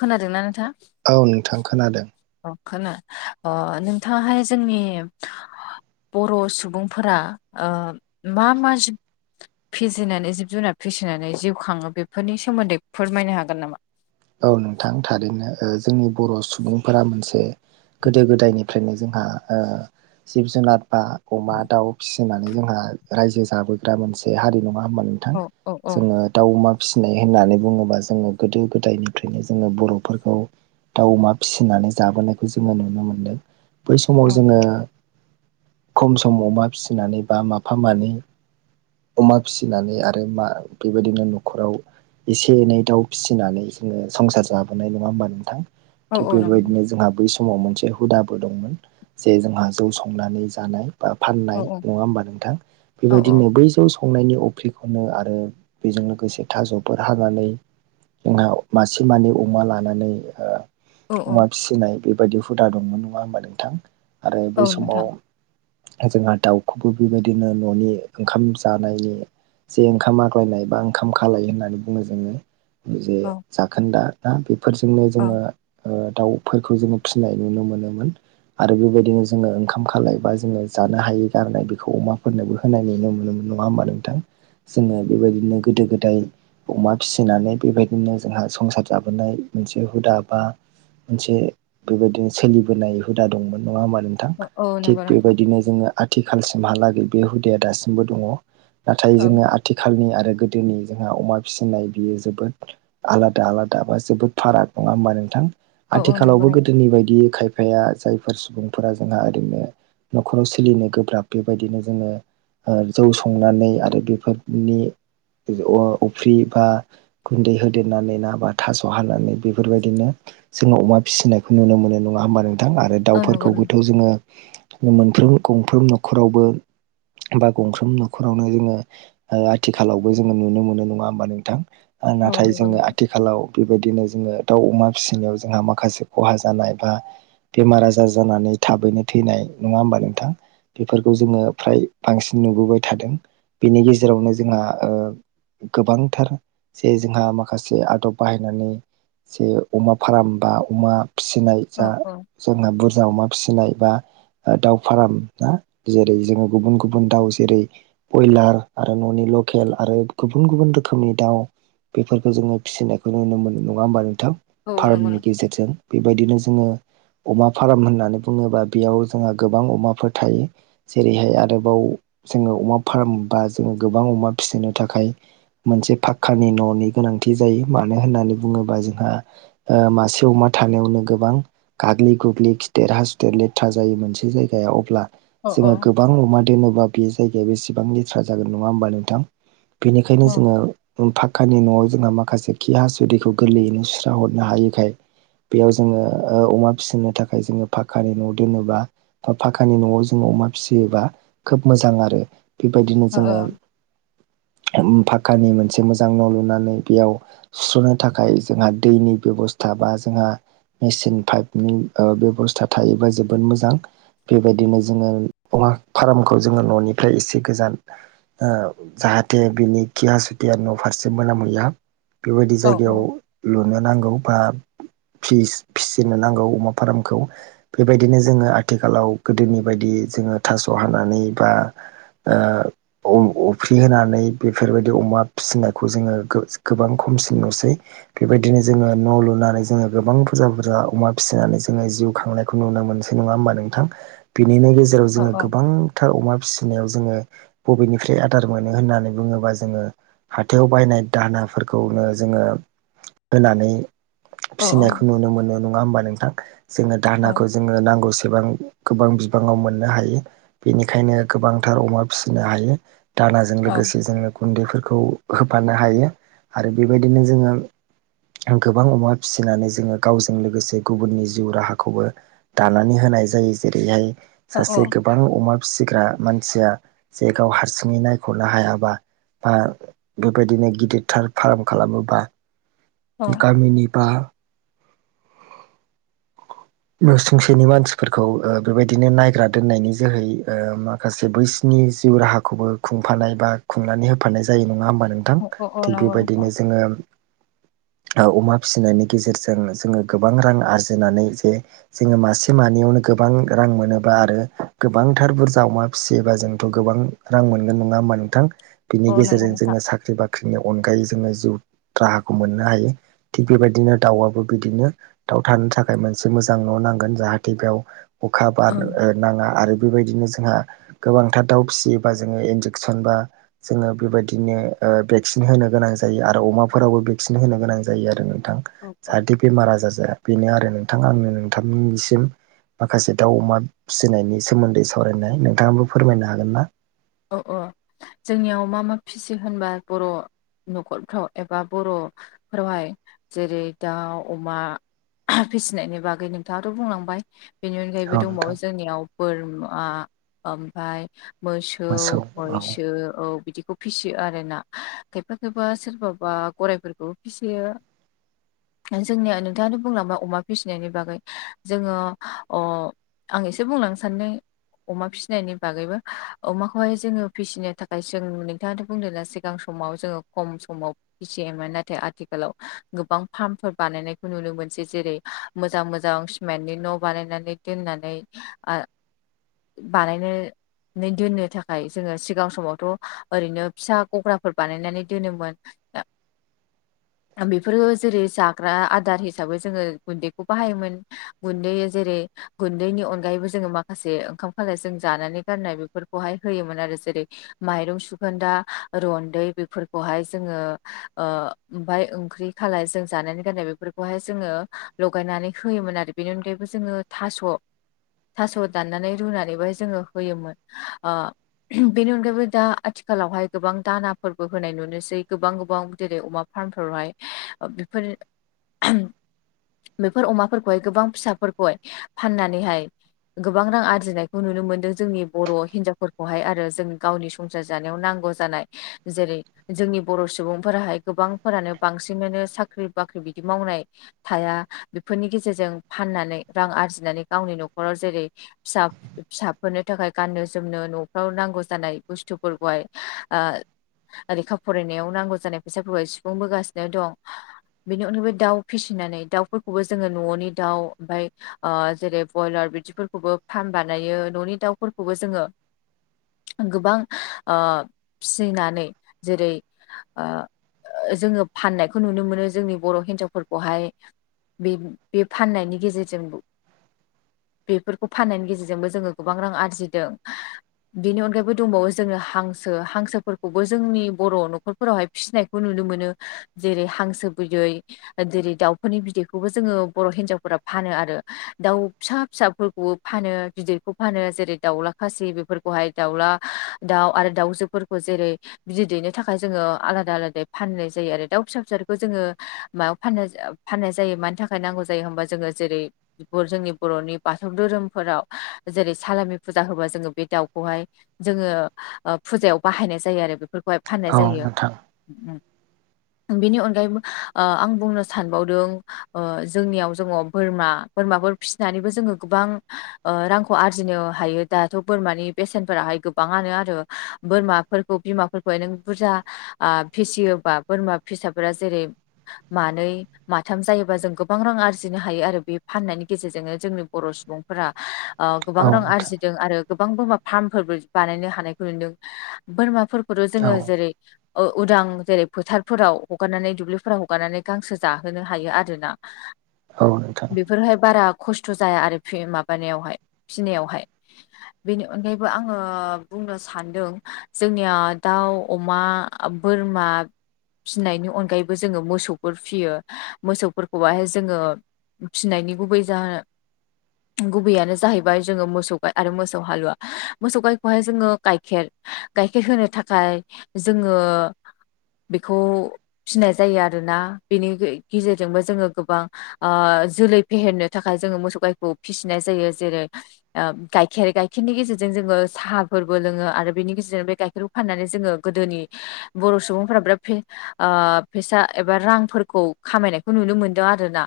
खोनादोंना नोंथां औ नोंथां खोनादों। अ खोना नोंथाङाहाय जोंनि। बर' सुबुंफोरा मा मा? फिसिनानै जिब जुनार फिसिनानै जिउ खाङो बेफोरनि सोमोन्दै फोरमायनो हागोन नामा? औ नोंथां थारैनो जोंनि बर' सुबुंफोरा मोनसे गोदो गोदायनि। ओफ्रायनो जोंहा जिब जुनार बा अमा दाउ फिसिनानै जोंहा रायजो जाबोग्रा मोनसे हारि नङा होमबा नोंथां औ औ औ जोङो। दाउ अमा फिसिनाय होननानै बुङोबा जोङो गोदो गोदायनिफ्रायनो जोङो बर'फोरखौ। दाउ अमा फिसिनानै जाबोनायखौ जोङो नुनो मोनदों बै औ समाव जोङो। खम समावमा फिसिनानै बा माफा मानै। अमा फिसिनानै आरो मा बेबायदिनो न'खराव एसे एनै दाउ फिसि ार जोनाय नोंथां औ औ नंगौ बेनो जो बै समाव मोनसे हुदाबो दंमोन जे जोंहा जौ संनानै जानाय औ फाननाय औ नङा हबा नोंथां औ औ बेबायदिनो बै जौ खंनायनि अफ्रिखौनो आरो बेजों लोगोसे थाज'फोर हानानै जोंहा मासे मानै अमा लानानै औ औ अमा फि फिसिनाय बेबायदि हुदा दंमोन नङा होनोमबा नोंथां आरो बै औ समाव नोंथां जोंहा दाउखौबो बेबायदिनो न'नि ओंखाम जानायनि। जे ओंखाम आग्लायनाय बा ओंखाम खालायो होननानै बुङो जोङो जे औ जाखोन्दा ना बेफोरजोंनो औ जोङो दाउ फोरखौ जोङो फिनाय नुनो मोनोमोन आरो बेबायदिनो जोङो ओंखाम खालाय बा जोङो जानो हायि गारनाय बेखौ अमाफोरनोबो। होनाय नुोमोन नङा होमबा नोंथां जोङो बेबायदिनो गोदो गोदाय अमा फिसिनानै। बेबायदिनो जोंहा संसार जाबोनाय मोनसे हुदा बा मोनसे बेबायदिनो सोलिबोनाय हुदा दंमोन नङा होमा नोंथां औ औ थिग नंगौ नोंथां बेबायदिनो जोङो आथिखालसिमहालागै बे हुदाया दासिमबो दङ नाथाय औ जोङो थिखालनि आरो गोदोनि जोंहा अमा फिसिनाय बियो जोबोद आलादा आलादा बा जोबोद फाराग नङा होमबा नोंथां औ औ नंगौ आथिखालावबो नोंथां गोदोनि बायदि खायफा फाया जायफोर सुबुंफोरा जोंहा ओरैनो न'खराव सोलिनो गोब्राब बेबायदिनो जोङो ओ जौ संनानै आरो बेफोरनि अफ्रि बा गुन्दै होदेरनानै ना बा थास' हानानै बेफोरबायदिनो जोङो अमा फिसिनायखौ नुनो मोनो नङा होमबा नोंथां आरो औ नंगौ नोंथां दाउफोरखौबोथ' जोङो मोनफ्रोम गंफ्रोम न'खरावबो बा गंफ्रोम न'खरावनो जोङो आथिखालावबो जोङो नुनो मोनो नङा होमबा नोंथां औ नाथाय नंगौ जोङो नोंथां आथि खालाव बेबायदिनो जोङो दाउ अमा फिसिनायाव जोंहा माखासे खहा जानाय बा बेमार आजार जानानै थाबैनो थैनाय नङा होमबा नोंथां बेफोरखौ जोङो फ्राय बांसिन नुबोबाय थादों बेनि गेजेरावनो जोंहा ओ गोबांथार जे जोंहा माखासे आदब बाहायनानै जे अमा फार्म बा अमा फिसिनाय औ जा औ जोंहा बुरजा अमा फिसिनाय बा दाउ फार्म ना जेरै जोङो गुबुन गुबुन दाउ जेरै बयलार आरो न'नि लकेल आरो गुबुन गुबुन रोखोमनि दाउ बेफोरखौ जोङो फिसिनायखौ नुनो मोनो नङा होमबा नोंथां औ नंगौ फार्मनि नोंथां गेजेरजों बेबायदिनो जोङो अमा फार्म होननानै बुङोबा बेयाव जोंहा गोबां अमाफोर थायो जेरैहाय आरोबाव जोङो अमा फार्म बा जोङो गोबां अमा फिसिनो थाखाय मोनसे फाखक्कानि न'नि गोनांथि जायो मानो होननानै बुङोबा जोंहा ओ मासे अमा थानायावनो गोबां गाग्लि गुग्लि खिदेर हासुदेर लेथ्रा जायो मोनसे जायगायाव अब्ला औ औ जोङो गोबां अमा दोनोबा बे जायगाया बेसेबां लेथ्रा जागोन नङा होमबा नोंथां बेनिखायनो औ जोङो फाखक्कानि न'आव जोंहा माखासे खि हासुदिखौ गोरलैयैनो सुस्रा हरनो हायैखाय बेयाव जोङो ओ अमा फिसिनो थाखाय जोङो फाखानि न' दोनोबा ओ फाखानि न'आव जों अमा फिसियोबा खोब मोजां आरो बेबायदिनो औ जोङो फाक्कानि मोन मोनसे मोजां न' लुनानै बेयाव सुस्र'नो थाखाय जोंहा दैनि बेबस्था बा जोंहा मेसिन पागनि बेब'स्था थायोबा जोबोद मोजां बेबायदिनो जोङो अमा फार्मखौ जोङो न'निफ्राय एसे गोजान ओ जाहाथे बिनि खिया टिया न' फारसे मोनाम हैया बेबायदि औ जायगायाव लुनो नांगौ बा फिस फिसिनो नांगौ अमा फार्मखौ बेबायदिनो जोङो आथिखालाव गोदोनि बायदि जोङो थास' हानानै बा ओ अफ्रि होनानै बेफोरबायदि अमा फिसिनायखौ जोङो गोबां खमसिन नुसै बेबायदिनो जोङो न' लुनानै जोङो गोबां बुरजा बुरजा अमा फिसिनानै जोङो जिउ खांनाय खौ नुनो मोनसै नङा होमबा नोंथां बिनिनो गेजेराव जोङो गोबां थार अमा फिसिनायाव जोङो बबेनिफ्राय आदार मोनो होननानै बुङोबा जोङो हाथायाव बायनाय दाहोनाफोरखौनो जोङो होनानै फिसिनायखौ नुनो मोनो नङा होमबा नोंथां जोङो दानाखौ जोङो नांगौसेबां गोबां बिबाङाव मोननो हायो बेनिखायनो गोबांथार अमा फिसिनो हायो दानाजों लोगोसे जोङो गुन्दैफोरखौ होफानो हायो आरो बेबायदिनो जोङो गोबां अमा फिसिनानै जोङो गावजों लोगोसे गुबुननि जिउ राहाखौबो दानानै होनाय जायो जेरैहाय औ सासे बां अमा फिसिग्रा मानसिया जे गाव हारसिङै नायख'नो हायाबा बा बेबायदिनो गिदिरथार फार्म खालामोबा औ गामिनि बा न'सुंसेनि मानसिफोरखौ बेबायदिनो नायग्रा दोननायनि जोहै माखासे बै बिनि जिउ राहाखौबो खुंफानाय बा खुंनानै होफानाय जायो नङा होमबा नों औ गोथां औ औ थिग नंगौ नोंथां बेबायदिनो जोङो। अमा फिसिनायनि गेजेरजों जोङो गोबां रां आरजिनानै जे जोङो मासे मानैयावनो गोबां रां मोनोबा आरो गोबांथार बुरजा अमा फिसियोबा जोंथ' गोबां रां मोनगोन नङा होमा नोंथां? बिनि औ नंगौ गेजेरजों नोंथां जोङो साख्रि बाख्रिनि अनगायै जोङो जिउ राहाखौ मोनो। हायो थिग बेबायदिनो दाउआबो बिदिनो। दाउ थानो थाखाय मोनसे मोजां न' नांगोन जाहाथे बेयाव अखा बार ओं नाङा आरो बेबायदिनो जोंहा गोबांथार दाउ फिसियोबा जोङो इन्जेकसन बा जोङो बेबायदिनो भेक्सिन होनो गोनां जायो आरो अमाफोरावबो न होन गां जायो आरो नोंथां औ औ जाहाथे। बेमार आजार जाया बेनो आरो नोंथाङा आंनो नोंथांनिसिम माखासे दाउ अमा फिसिनायनि सोमोन्दै सावरायनाय नोंथाङाबो फोरमायनो हागोन ना? औ औ जोंनियाव मा मा फिसि होनबा बर' न'खरफ्राव एबा बर'फोरावहाय जेरै दाउ अमा फिसिनायनि बागै नोंथाङाथ' बुंलांबाय बेनि अनगायैबो औ दंबावो नोंथां जोंनियाव बोरमा ओमफ्राय मोसौ मैसो औ बिदिखौ फिसियो आरोना खायफा खायफा सोरबाबा गराइफोरखौबो फिसियो। जोंनिया नोंथाङानो बुंलांबाय अमा फिसिनायनि बागै जोङो आं एसे बुंलांनो सानदों अमा फिनायनि बागैबो अमाखौहाय जोङो फिसिनो थाखाय जों नोंथाङाथ' बुंदोंना सिगां समाव जोङो खम समाव। बिसि एमा नाथाय आथिखालाव गोबां फार्मफोर बानायनायखौ नुनो मोनसै जेरै मोजां मोजां सिमेन्टनि न' बानायनानै दोननानै बानायनो नै दोननो थाखाय जोङो सिगां समावथ' ओरैनो फिसा गग्राफोर बानायनानै दोनोमोन। दा [unintelligible] बेफोरो जेरै जाग्रा आदार हिसाबै जोङो गुन्दैखौ बाहायोमोन। गुन्दै जेरै गुन्दैनि अनगायैबो जोङो माखासे ओंखाम खालाय जों जानानै गारनाय बे खौहाय होयोमोन आरो जेरै माइरं सुखोनदा रन्दै बेफोरखौहाय जोङो ओ ओमफाय ओंख्रि खालाय जों जानानै गारनाय बेफोरखौहाय जोङो लगायनानै होयोमोन आरो बेनि अनगायैबो जोङो थास' थास' दाननानै रुनानैबो जोङो होयोमोन ओ बेनि अनगायैबो दा आथिखालावहाय गोबां दानाफोरबो होनाय नुनोसै गोबां गोबां जेरै अमा फार्मफोरावहाय बेफोर [unintelligible] बेफोर अमाफोरखौहाय गोबां फिसाफोरखौहाय फाननानैहाय गोबां रां आरजिनायखौ नुनो मोन्दों जोंनि बर' हिनजाव फोरखौहाय आरो जोंनि गावनि संसार जानायाव नांगौ जानाय जेरै जोंनि बर' सुबुंफोराहाय गोबांफोरानो बांसिनानो साख्रि बाख्रि बिदि मावनाय थाया बेफोरनि गेजेरजों फाननानै रां आरजिनानै गावनि न'खराव जेरै फिसा फिसाफोरनो थाखाय गाननो। जोमनो न'फ्राव नांगौ जानाय बुस्थुफोरखौहाय ओ लेखा फरायनायाव नांगौ जानाय फैसाफोरखौ सुफुंबोगासिनो दं। बेनि अनगायै दाउ फिसिनानै दाउफोरखौबो जोङो न'नि दाउ ओमफाय ओ जेरै बयलार बिदि फोरखौबो फार्म बानायो न'नि दाउफोरखौबो जोङो गोबां ओ फिसिनानै जेरै ओ जोङो फाननायखौ नुनो मोनो जोंनि बर' हिन्जावफोरखौहाय बे बे फाननायनि गेजेरजों बेफोरखौ फाननायनि गेजेरजोंबो जोङो गोबां रां आरजिदों। बेनि अनगायैबो दंबावो जोङो हांसो हांसोफोरखौबो जोंनि बर' न'खरफोरावहाय फिसिनायखौ नुनो मोनो जेरै हांसो बिदै जेरै दाउफोरनि बिदैखौबो जोङो बर' हिनजावफोरा फानो आरो दाउ फिसा फिसाफोरखौबो फानो गिदिरखौ फानो जेरै दाउला खासि बेफोरखौहाय दाउला दाउ आरो दाउजोफोरखौ जेरै बिदै दैनो थाखाय जोङो आलादा आलादै फाननाय जायो आरो दाउ फिसा फिसाखौ जोङो मायाव फाननाय-फाननाय जायो मानि थाखाय नांगौ जायो होमबा जोङो जेरै जोंनि बर'नि बाथौ धोरोमफोराव जेरै सालामि फुजा फुजा होबा जोङो बे दाउखौहाय जोङो फुजायाव बाहायनाय जायो आरो बेफोरखौहाय फाननाय औ जायो नोंथां बिनि अनगायैबो ओ आं बुंनो सानबावदों ओ जोंनियाव जोङो बोरमा बोरमाफोर फिसिनानैबो जोङो गोबां ओ रांखौ आरजिनो हायो दाथ' बोरमानि बेसेनफोराहाय गोबाङानो आरो बोरमाफोरखौ बिमाफोरखौहाय नों बुरजा ओ फिसियोबा बोरमा फिसाफोरा जेरै मानै माथाम जायोबा जों गोबां रां आरजिनो हायो आरो बे फाननायनि गेजेरजोंनो जोंनि बर' सुबुंफोरा औ गोबां रां नोंथां आरजिदों आरो गोबां बोरमा फार्मफोरबो बानायनो हानायखौ नुदों बोरमाफोरखौथ' औ जोङो जेरै उदां जेरै फोथारफोराव हगारनानै दुब्लिफोराव हगारनानै गांसो जाहोनो हायो आरोना औ नोंथां [inaudible] बेफोरहाय बारा खस्थ' जाया आरो माबानायावहाय फिसिनायावहाय [inaudible] बेनि अनगायैबो आङो बुंनो सान्दों जोंनिया दाउ अमा बोरमा फिसिनायनि अनगायैबो जोङो मोसौफोर फियो मोसौफोरखौ बाहाय जोङो फिनायनि गुबै जाहोन गुबैयानो जाहैबाय जोङो मोसौ आरो मोसौ हालुवा मोसौ गायखौहाय जोङो गाइखेर गाइखेर होनो थाखाय जोङो बेखौ फिनाय जायो आरोना बेनि गेजेरजोंबो जोङो गोबां जोलै फेहेरनो थाखाय जोङो मोसौ गायखौ फिसिनाय जायो जेरै गाइखेर गाइखेरनि गेजेरजों जोङो साहाफोरबो लोङो आरो बेनि गेजेरजों बे गाइखेरखौ फाननानै जोङो गोदोनि बर' सुबुंफोरा बिराद फैसा एबा रांफोरखौ खामायनायखौ नुनो मोनदों आरोना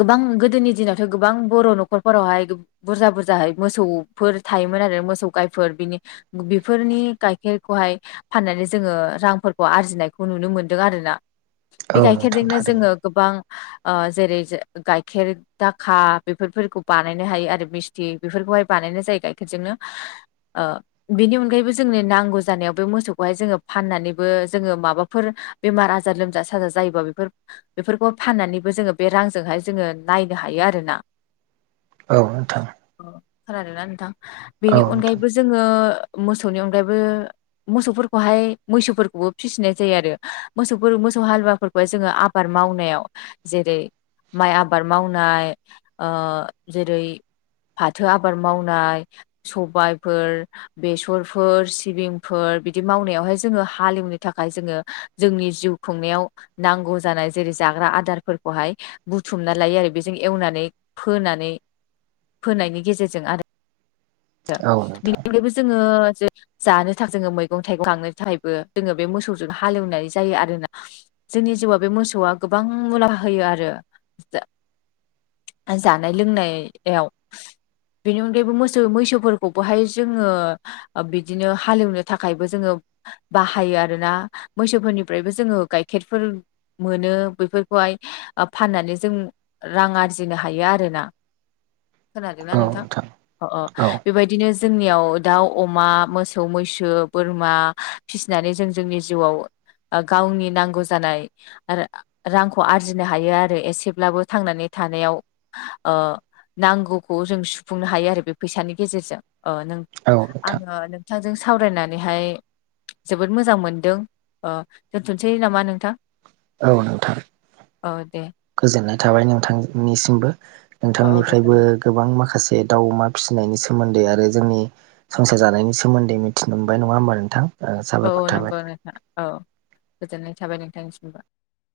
गोबां गोदोनि दिनावथ' गोबां बर' न'खर फोरावहाय बुरजा बुरजाहाय मोसौफोर थायोमोन आरो मोसौ गायफोर बिनि बेफोरनि गाइखेरखौहाय फाननानै जोङो रांफोरखौ आरजिनायखौ नुनो मोनदों आरोना औ बे नोंथां गाइखेरजोंनो थारैनो जोङो गोबां जेरै गाइखेर दाखा बेफोरखौ बानायनो हायो आरो मिस्थि बेफोरखौहाय बानायनाय जायो गाइखेरजोंनो बेनि अनगायैबो जोंनो नांगौ जानायाव बे मोसौखौहाय जोङो फाननानैबो जोङो माबाफोर बेमार आजार लोमजा साजा जायोबा बेफोर बेफोरखौ फाननानैबो जोङो बे रांजोंहाय जोङो नायनो हायो आरोना औ नोंथां अ खोनादोंना नोंथां औ बेनि नोंथां अनगायैबो जोङो मोसौनि अनगायैबो मोसौफोरखौहाय मैसौफोरखौबो फिसिनाय जायो आरो मोसौफोर मोसौ हालुवाफोरखौ बे जोङो आबाद मावनायाव जेरै माइ आबाद मावनाय जेरै फाथो आबाद मावनाय सबायाइफोर बेसरफोर सिबिंफोर बिदि मावनायावहाय जोङो हालेवनो थाखाय जोङो जोंनि जिउ खुंनायाव नांगौ जानाय जेरै जाग्रा आदारफोरखौहाय बुथुमना लायो आरो बेजों एवनानै फोनानै फोनायनि गेजेरजों आरो औ बेनि नोंथां अनगायबो जोङो जानो थाखाय जोङो मैगं थाइगं गांनो थाखायबो जोङो बे मोसौजों हालेवनाय जायो आरोना। जोंनि जिउआव बे मोसौआ गोबां मुला होयो आरो। ओ जानाय लोंनायाव बेनि अनगायैबो मोसौ मैसोफोरखौबोहाय जोङो ओ बिदिनो हालेवनो थाखायबो जोङो बाहायो आरोना मैसोफोरनिफ्रायबो जोङो गाइखेरफोर मोनो बेफोरखौहाय ओ फाननानै जों रां आरजिनो हायो आरोना। खोनादोंना नोंथां अ अ औ बेबायदि बिदिनो जोंनियाव दाउ अमा मोसौ मैसो बोरमा फिसिनानै जों जोंनि जिउआव ओ गावनि नांगौ जानाय आरो रांखौ आरजिनो हायो आरो एसेब्लाबो थांनानै थानायाव ओ नांगौखौ जों सुफुंनो हायो आरो बे फैसानि गेजेरजों ओ नों औ नोंथां आङो नों नोंथांजों सावरायनानैहाय जोबोद मोजां मोनदों दोनथ'सै ओ नामा नोंथां? औ नोंथां औ दे गोजोननाय थाबाय नोंथांनिसिमबो औ औ नोंथांनिफ्रायबो गोजोननाय गोबां माखासे दाउ अमा फिसिनायनि सोमोन्दै आरो जोंनि संसार जानायनि सोमोन्दै मिथिनो मोनबाय नङा होमबा नोंथां ओ औ औ साबायखर नंगौ थाबाय। नोंथां औ गोजोननाय थाबाय नोंथांनिसिमबो।